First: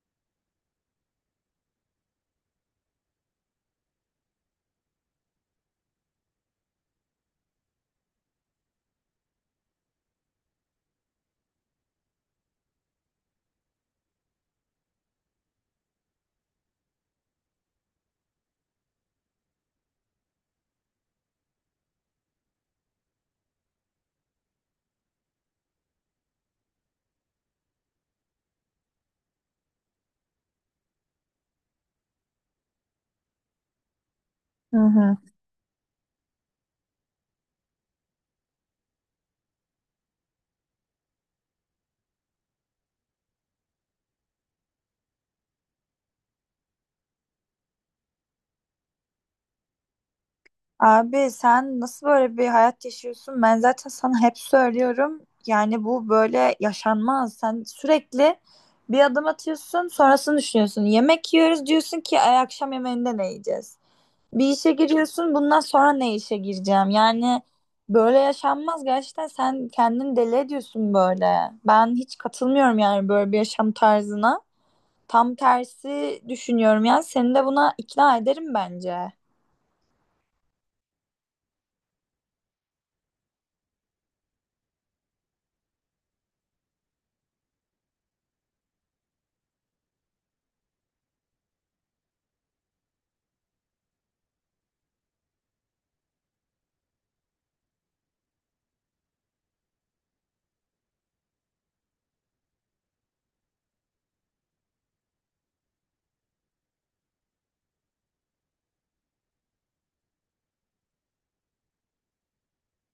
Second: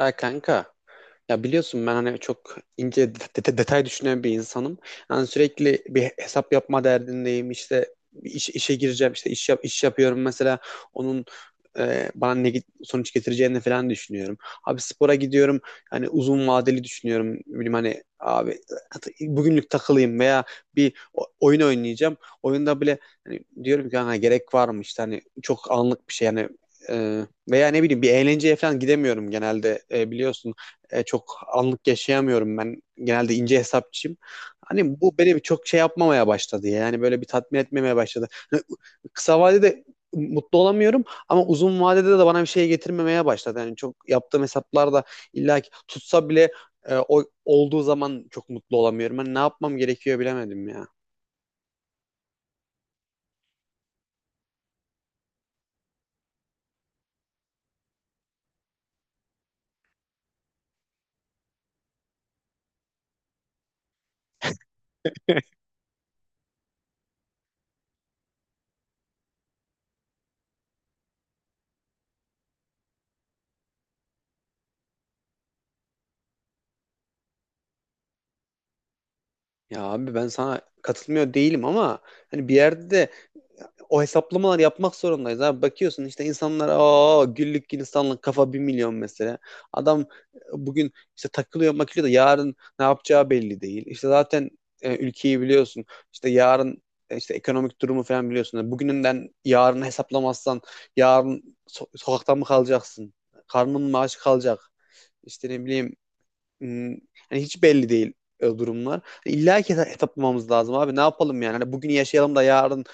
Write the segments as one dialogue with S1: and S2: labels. S1: Ya kanka, ya biliyorsun ben hani çok ince detay düşünen bir insanım. Yani sürekli bir hesap yapma derdindeyim. İşte işe gireceğim, işte iş yap, iş yapıyorum mesela onun bana sonuç getireceğini falan düşünüyorum. Abi spora gidiyorum. Hani uzun vadeli düşünüyorum. Bilmem hani abi bugünlük takılayım veya bir oyun oynayacağım. Oyunda bile hani diyorum ki hani gerek var mı, işte hani çok anlık bir şey yani. E, veya ne bileyim, bir eğlenceye falan gidemiyorum genelde. E, biliyorsun, çok anlık yaşayamıyorum ben. Genelde ince hesapçıyım.
S2: Hı
S1: Hani
S2: hı.
S1: bu beni bir çok şey yapmamaya başladı ya. Yani böyle bir tatmin etmemeye başladı. Hani kısa vadede mutlu olamıyorum ama uzun vadede de bana bir şey getirmemeye başladı. Yani çok yaptığım hesaplar da illa ki tutsa bile, o olduğu zaman çok mutlu olamıyorum. Hani ne yapmam gerekiyor bilemedim ya.
S2: Abi sen nasıl böyle bir hayat yaşıyorsun? Ben zaten sana hep söylüyorum. Yani bu böyle yaşanmaz. Sen sürekli bir adım atıyorsun, sonrasını düşünüyorsun. Yemek yiyoruz diyorsun ki ay akşam yemeğinde ne yiyeceğiz? Bir işe giriyorsun, bundan sonra ne işe gireceğim? Yani böyle yaşanmaz. Gerçekten sen kendini deli ediyorsun böyle. Ben hiç katılmıyorum yani böyle bir yaşam tarzına. Tam tersi düşünüyorum yani. Seni de buna ikna ederim bence.
S1: Ya abi, ben sana katılmıyor değilim ama hani bir yerde de o hesaplamalar yapmak zorundayız abi. Bakıyorsun işte insanlar, aa güllük insanlık kafa, 1.000.000 mesela. Adam bugün işte takılıyor makılıyor da yarın ne yapacağı belli değil. İşte zaten ülkeyi biliyorsun. İşte yarın, işte ekonomik durumu falan biliyorsun. Yani bugününden yarını hesaplamazsan yarın sokakta mı kalacaksın? Karnın mı aç kalacak? İşte ne bileyim, hmm, yani hiç belli değil durumlar. İlla ki hesaplamamız lazım abi. Ne yapalım yani? Hani bugün yaşayalım da yarın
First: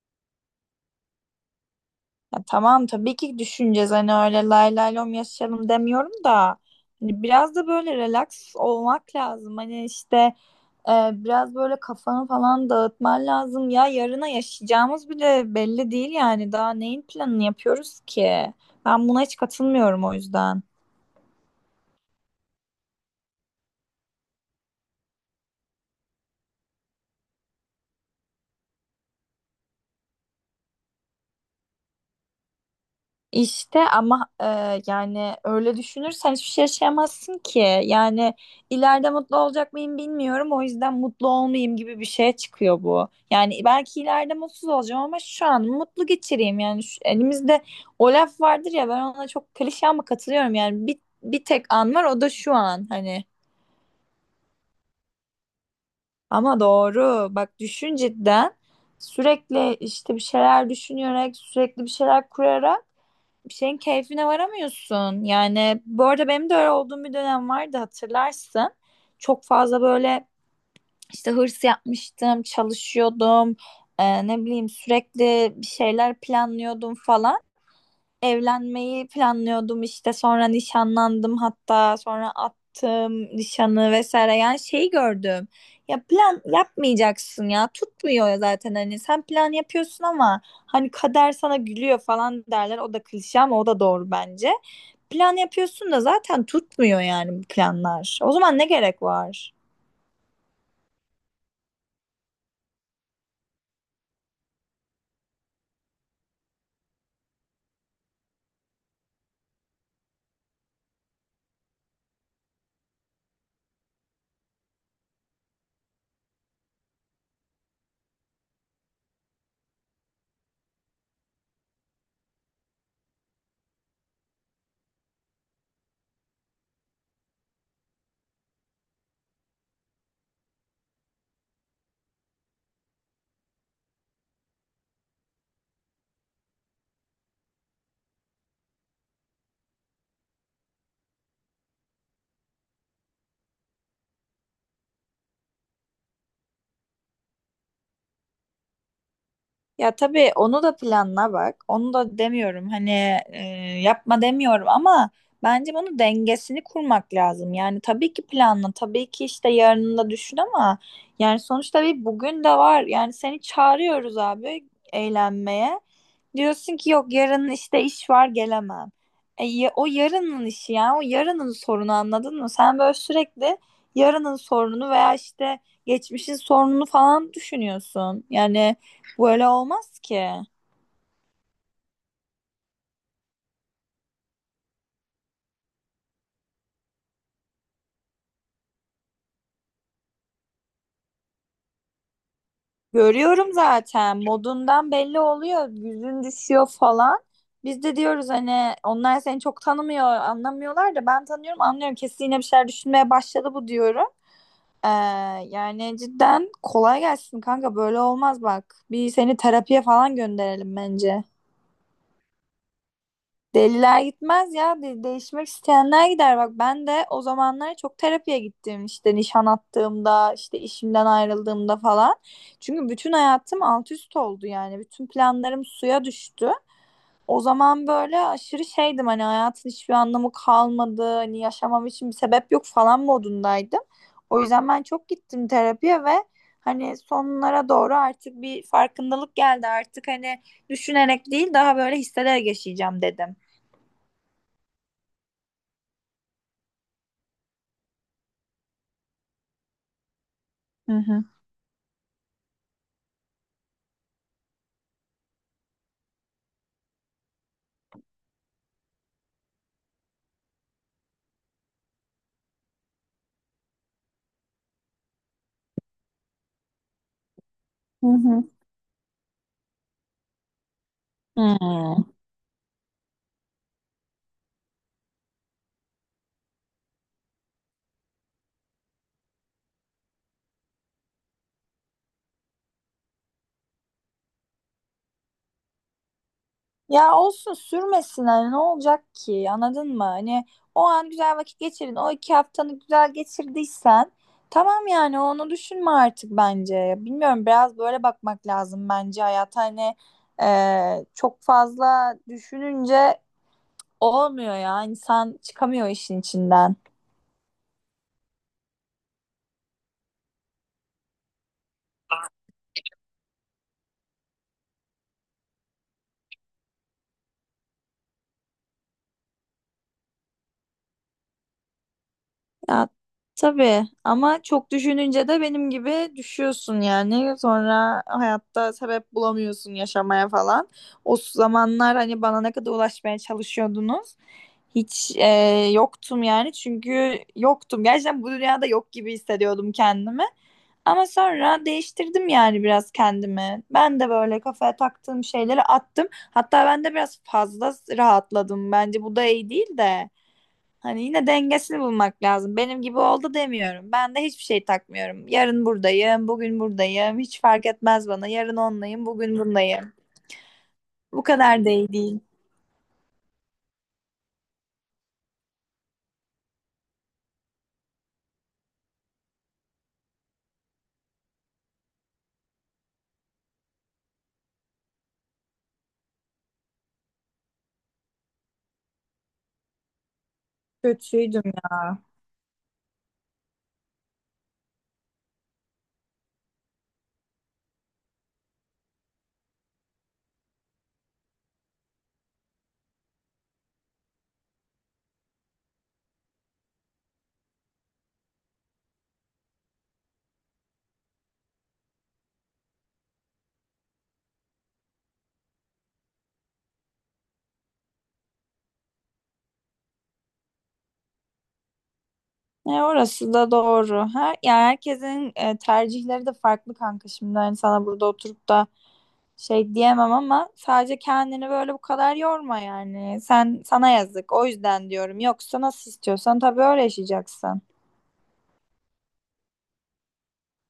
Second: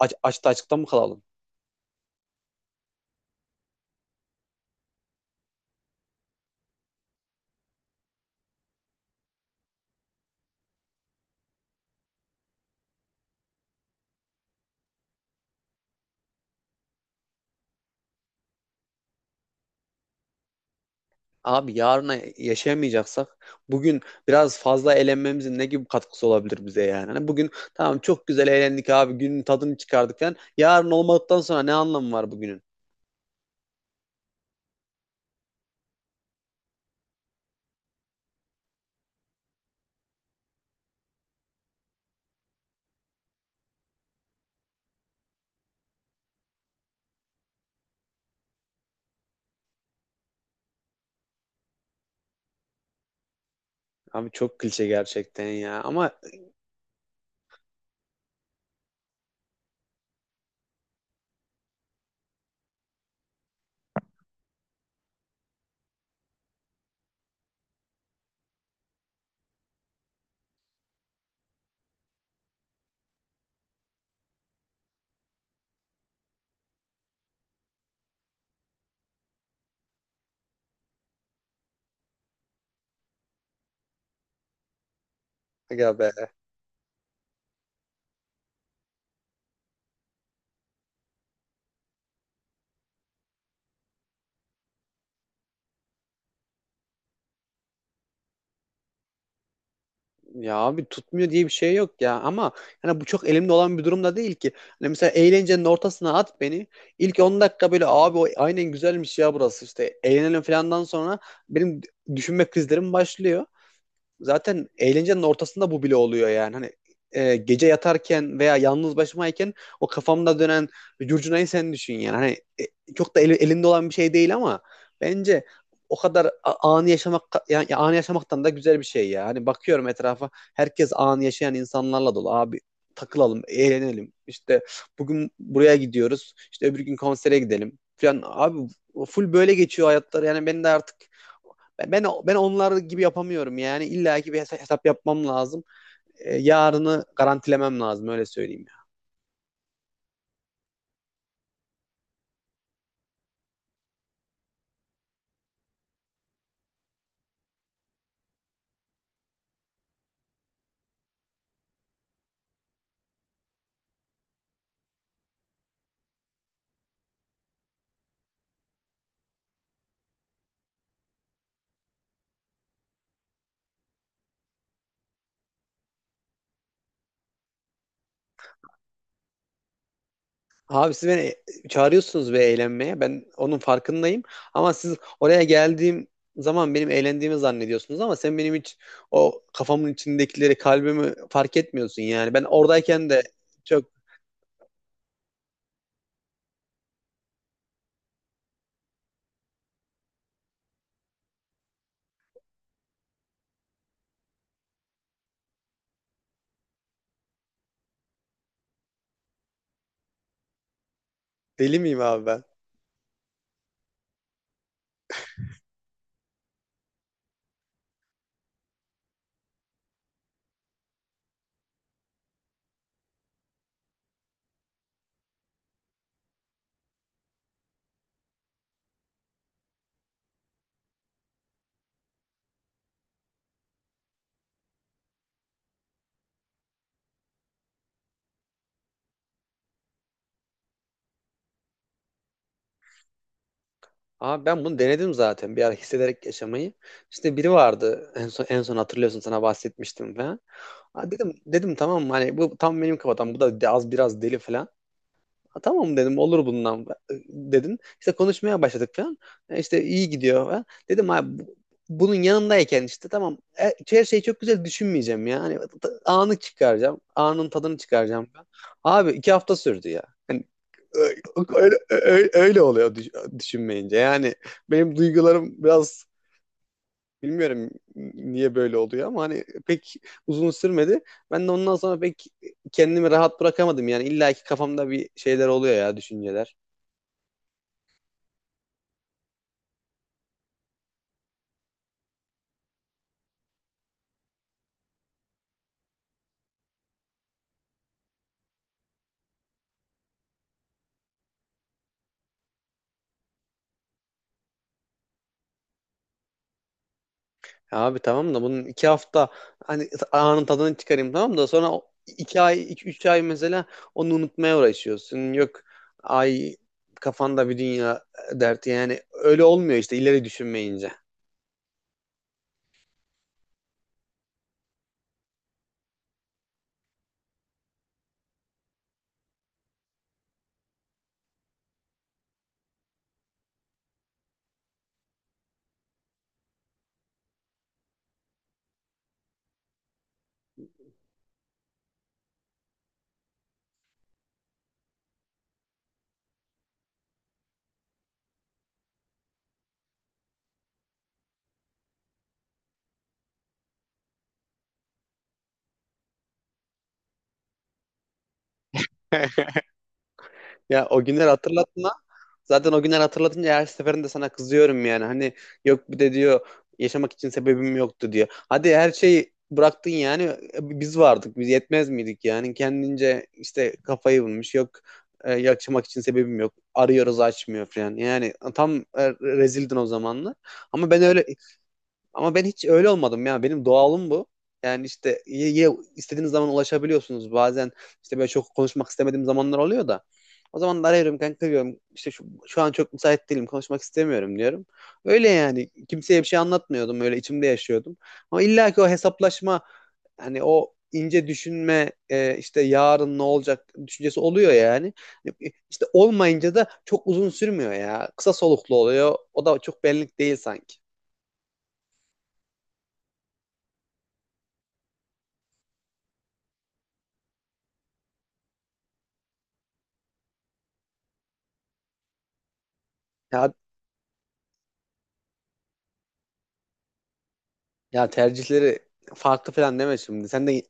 S1: açta açıkta mı kalalım?
S2: Ya tamam tabii ki düşüneceğiz hani öyle lay lay lom yaşayalım demiyorum da hani biraz da böyle relax olmak lazım hani işte biraz böyle kafanı falan dağıtman lazım ya yarına yaşayacağımız bile belli değil yani daha neyin planını yapıyoruz ki ben buna hiç katılmıyorum o yüzden.
S1: Abi yarına yaşayamayacaksak bugün biraz fazla eğlenmemizin ne gibi katkısı olabilir bize yani? Hani bugün tamam, çok güzel eğlendik abi, günün tadını çıkardık falan. Yarın olmadıktan sonra ne anlamı var bugünün?
S2: İşte ama yani öyle düşünürsen hiçbir şey yaşayamazsın ki. Yani ileride mutlu olacak mıyım bilmiyorum. O yüzden mutlu olmayayım gibi bir şeye çıkıyor bu. Yani belki ileride mutsuz olacağım ama şu an mutlu geçireyim. Yani elimizde o laf vardır ya ben ona çok klişe ama katılıyorum. Yani bir tek an var o da şu an hani.
S1: Abi çok klişe gerçekten ya, ama
S2: Ama doğru bak düşün cidden sürekli işte bir şeyler düşünerek sürekli bir şeyler kurarak bir şeyin keyfine varamıyorsun. Yani bu arada benim de öyle olduğum bir dönem vardı hatırlarsın. Çok fazla böyle işte hırs yapmıştım, çalışıyordum. Ne bileyim sürekli bir şeyler planlıyordum falan. Evlenmeyi planlıyordum işte sonra nişanlandım hatta sonra attım nişanı vesaire yani şeyi gördüm.
S1: ya
S2: Ya
S1: be,
S2: plan yapmayacaksın ya tutmuyor ya zaten hani sen plan yapıyorsun ama hani kader sana gülüyor falan derler o da klişe ama o da doğru bence. Plan yapıyorsun da zaten tutmuyor yani bu planlar. O zaman ne gerek var?
S1: ya abi tutmuyor diye bir şey yok ya, ama yani bu çok elimde olan bir durumda değil ki. Hani mesela eğlencenin ortasına at beni. İlk 10 dakika böyle abi, o aynen güzelmiş ya, burası işte eğlenelim falandan sonra benim düşünme krizlerim başlıyor. Zaten eğlencenin ortasında bu bile oluyor yani. Hani gece yatarken veya yalnız başımayken o kafamda dönen curcunayı sen düşün yani. Hani çok da elinde olan bir şey değil ama bence o kadar anı yaşamak, yani anı yaşamaktan da güzel bir şey ya. Hani bakıyorum etrafa, herkes anı yaşayan insanlarla dolu. Abi takılalım, eğlenelim. İşte bugün buraya gidiyoruz, İşte öbür gün konsere gidelim falan. Abi full böyle geçiyor hayatları. Yani ben de artık ben onlar gibi yapamıyorum yani. İlla ki bir hesap yapmam lazım. E, yarını garantilemem lazım öyle söyleyeyim ya.
S2: Ya tabii onu da planla bak. Onu da demiyorum. Hani e, yapma demiyorum ama bence bunun dengesini kurmak lazım. Yani tabii ki planla, tabii ki işte yarını da düşün ama yani sonuçta bir bugün de var. Yani seni çağırıyoruz abi eğlenmeye. Diyorsun ki yok yarın işte iş var gelemem. E, o yarının işi ya. O yarının sorunu anladın mı? Sen böyle sürekli yarının sorununu veya işte geçmişin sorununu falan düşünüyorsun. Yani böyle olmaz ki.
S1: Abi siz beni çağırıyorsunuz ve eğlenmeye. Ben onun farkındayım. Ama siz oraya geldiğim zaman benim eğlendiğimi zannediyorsunuz ama sen benim hiç o kafamın içindekileri, kalbimi fark etmiyorsun yani. Ben oradayken de
S2: Görüyorum
S1: çok
S2: zaten modundan belli oluyor. Yüzün düşüyor falan. Biz de diyoruz hani onlar seni çok tanımıyor, anlamıyorlar da ben tanıyorum, anlıyorum. Kesin yine bir şeyler düşünmeye başladı bu diyorum. Ee, Yani cidden kolay gelsin kanka böyle olmaz bak. Bir seni terapiye falan gönderelim bence.
S1: deli miyim abi ben?
S2: Deliler gitmez ya. Değişmek isteyenler gider. Bak ben de o zamanlar çok terapiye gittim. İşte nişan attığımda, işte işimden ayrıldığımda falan. Çünkü bütün hayatım alt üst oldu yani. Bütün planlarım suya düştü. O zaman böyle aşırı şeydim hani hayatın hiçbir anlamı kalmadı. Hani yaşamam için bir sebep yok falan modundaydım. O yüzden ben çok gittim terapiye ve hani sonlara doğru artık bir farkındalık geldi. Artık hani düşünerek değil daha böyle hissederek yaşayacağım dedim.
S1: Abi ben bunu denedim zaten, bir ara hissederek yaşamayı. İşte biri vardı en son, en son hatırlıyorsun, sana bahsetmiştim falan.
S2: Hı
S1: Ha,
S2: hı.
S1: dedim dedim tamam mı, hani bu tam benim kafadan, bu da az biraz deli falan. Ha, tamam dedim, olur bundan dedin. İşte konuşmaya başladık falan. E, İşte iyi gidiyor falan. Dedim abi bunun yanındayken işte tamam, her şeyi çok güzel düşünmeyeceğim ya. Hani anı çıkaracağım. Anın tadını
S2: Hı
S1: çıkaracağım
S2: hı.
S1: falan. Abi 2 hafta sürdü ya. Hani
S2: Hmm.
S1: öyle oluyor düşünmeyince. Yani benim duygularım biraz, bilmiyorum niye böyle oluyor, ama hani pek uzun sürmedi. Ben de ondan sonra pek kendimi rahat bırakamadım. Yani illa ki kafamda bir şeyler oluyor ya, düşünceler.
S2: Ya olsun sürmesin hani ne olacak ki anladın mı? Hani o an güzel vakit geçirin. O iki haftanı güzel geçirdiysen tamam yani onu düşünme artık bence. Bilmiyorum biraz böyle bakmak lazım bence hayat hani çok fazla düşününce olmuyor ya insan çıkamıyor işin içinden.
S1: Ya abi tamam da bunun 2 hafta hani anın tadını çıkarayım, tamam da sonra o üç ay mesela onu unutmaya uğraşıyorsun. Yok ay, kafanda bir dünya derti, yani öyle olmuyor işte ileri düşünmeyince.
S2: Ya tabii ama çok düşününce de benim gibi düşüyorsun yani. Sonra hayatta sebep bulamıyorsun yaşamaya falan. O zamanlar hani bana ne kadar ulaşmaya çalışıyordunuz. Hiç yoktum yani çünkü yoktum. Gerçekten bu dünyada yok gibi hissediyordum kendimi. Ama sonra değiştirdim yani biraz kendimi. Ben de böyle kafaya taktığım şeyleri attım. Hatta ben de biraz fazla rahatladım. Bence bu da iyi değil de. Hani yine dengesini bulmak lazım. Benim gibi oldu demiyorum. Ben de hiçbir şey takmıyorum. Yarın buradayım, bugün buradayım. Hiç fark etmez bana. Yarın onlayım, bugün bundayım.
S1: Ya o
S2: Bu
S1: günler
S2: kadar
S1: hatırlattın.
S2: değil.
S1: Zaten o günler hatırlatınca her seferinde sana kızıyorum yani. Hani yok bir de diyor yaşamak için sebebim yoktu diyor. Hadi her şeyi bıraktın yani, biz vardık, biz yetmez miydik yani, kendince işte kafayı bulmuş, yok yaşamak için sebebim yok, arıyoruz açmıyor falan, yani tam rezildin o zamanlar, ama ben öyle,
S2: Kötüydüm ya.
S1: ama ben hiç öyle olmadım ya. Benim doğalım bu. Yani işte istediğiniz zaman ulaşabiliyorsunuz. Bazen işte böyle çok konuşmak istemediğim zamanlar oluyor da. O zaman da arıyorum kanka diyorum. İşte şu an çok müsait değilim, konuşmak istemiyorum diyorum. Öyle yani. Kimseye bir şey anlatmıyordum. Öyle içimde yaşıyordum. Ama illa ki o hesaplaşma, hani o ince düşünme, işte yarın ne olacak düşüncesi oluyor yani. E, İşte olmayınca da çok uzun sürmüyor ya. Kısa soluklu oluyor. O da çok benlik değil sanki.
S2: E, orası da doğru. Her, yani herkesin tercihleri de farklı kanka. Şimdi hani sana burada oturup da şey diyemem ama sadece kendini böyle bu kadar yorma yani.
S1: Ya
S2: Sen sana yazık. O yüzden diyorum. Yoksa nasıl istiyorsan tabii öyle yaşayacaksın.
S1: Ya tercihleri farklı falan deme şimdi. Sen de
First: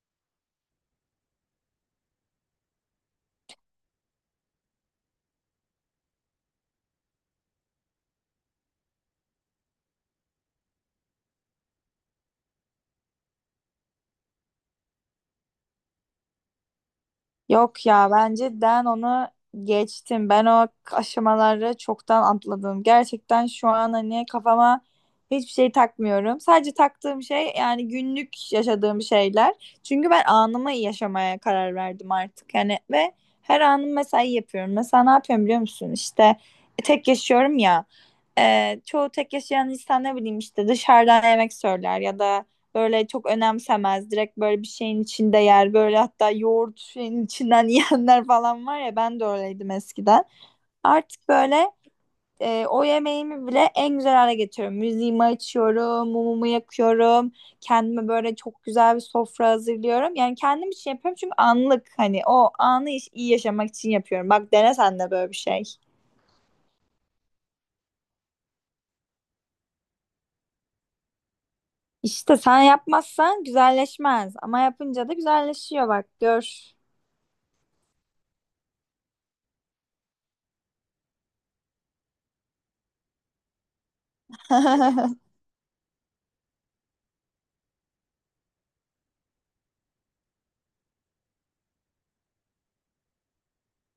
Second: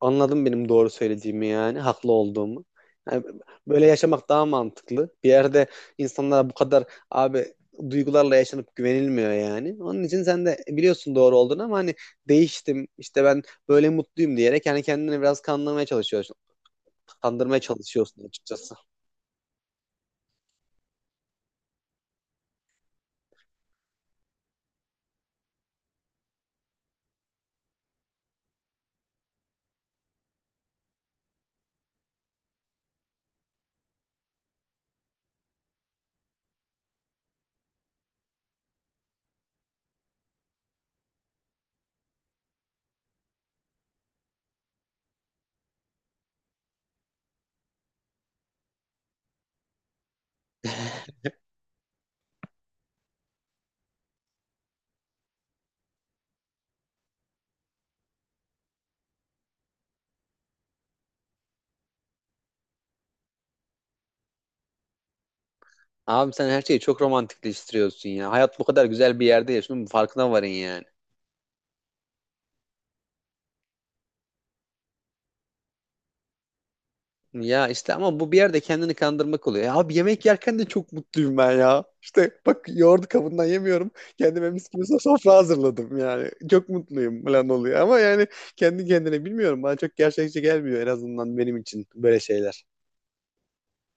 S1: anladın benim doğru söylediğimi yani, haklı olduğumu. Yani böyle yaşamak daha mantıklı. Bir yerde insanlara bu kadar, abi, duygularla yaşanıp güvenilmiyor yani. Onun için sen de biliyorsun doğru olduğunu, ama hani değiştim işte ben, böyle mutluyum diyerek yani kendini biraz kandırmaya çalışıyorsun. Kandırmaya
S2: Yok ya
S1: çalışıyorsun
S2: bence
S1: açıkçası.
S2: Dan onu geçtim. Ben o aşamaları çoktan atladım. Gerçekten şu an hani kafama hiçbir şey takmıyorum. Sadece taktığım şey yani günlük yaşadığım şeyler. Çünkü ben anımı yaşamaya karar verdim artık. Yani ve her anım mesai yapıyorum. Mesela ne yapıyorum biliyor musun? İşte tek yaşıyorum ya. Çoğu tek yaşayan insan ne bileyim işte dışarıdan yemek söyler ya da böyle çok önemsemez. Direkt böyle bir şeyin içinde yer. Böyle hatta yoğurt şeyin içinden yiyenler falan var ya ben de öyleydim eskiden. Artık böyle o yemeğimi bile en güzel hale getiriyorum. Müziğimi açıyorum, mumumu yakıyorum. Kendime böyle çok güzel bir sofra hazırlıyorum. Yani kendim için yapıyorum çünkü anlık hani o anı iyi yaşamak için yapıyorum. Bak dene sen de böyle bir şey.
S1: Abi sen her şeyi çok romantikleştiriyorsun ya. Hayat bu kadar güzel bir yerde yaşıyor, bunun farkına varın yani.
S2: İşte sen yapmazsan güzelleşmez ama yapınca da güzelleşiyor bak gör.
S1: Ya işte ama bu bir yerde kendini kandırmak oluyor. Ya abi, yemek yerken de çok mutluyum ben ya. İşte bak, yoğurdu kabından yemiyorum. Kendime mis gibi sofra hazırladım yani. Çok mutluyum falan oluyor. Ama yani kendi kendine bilmiyorum. Bana çok gerçekçi gelmiyor, en azından benim için böyle şeyler.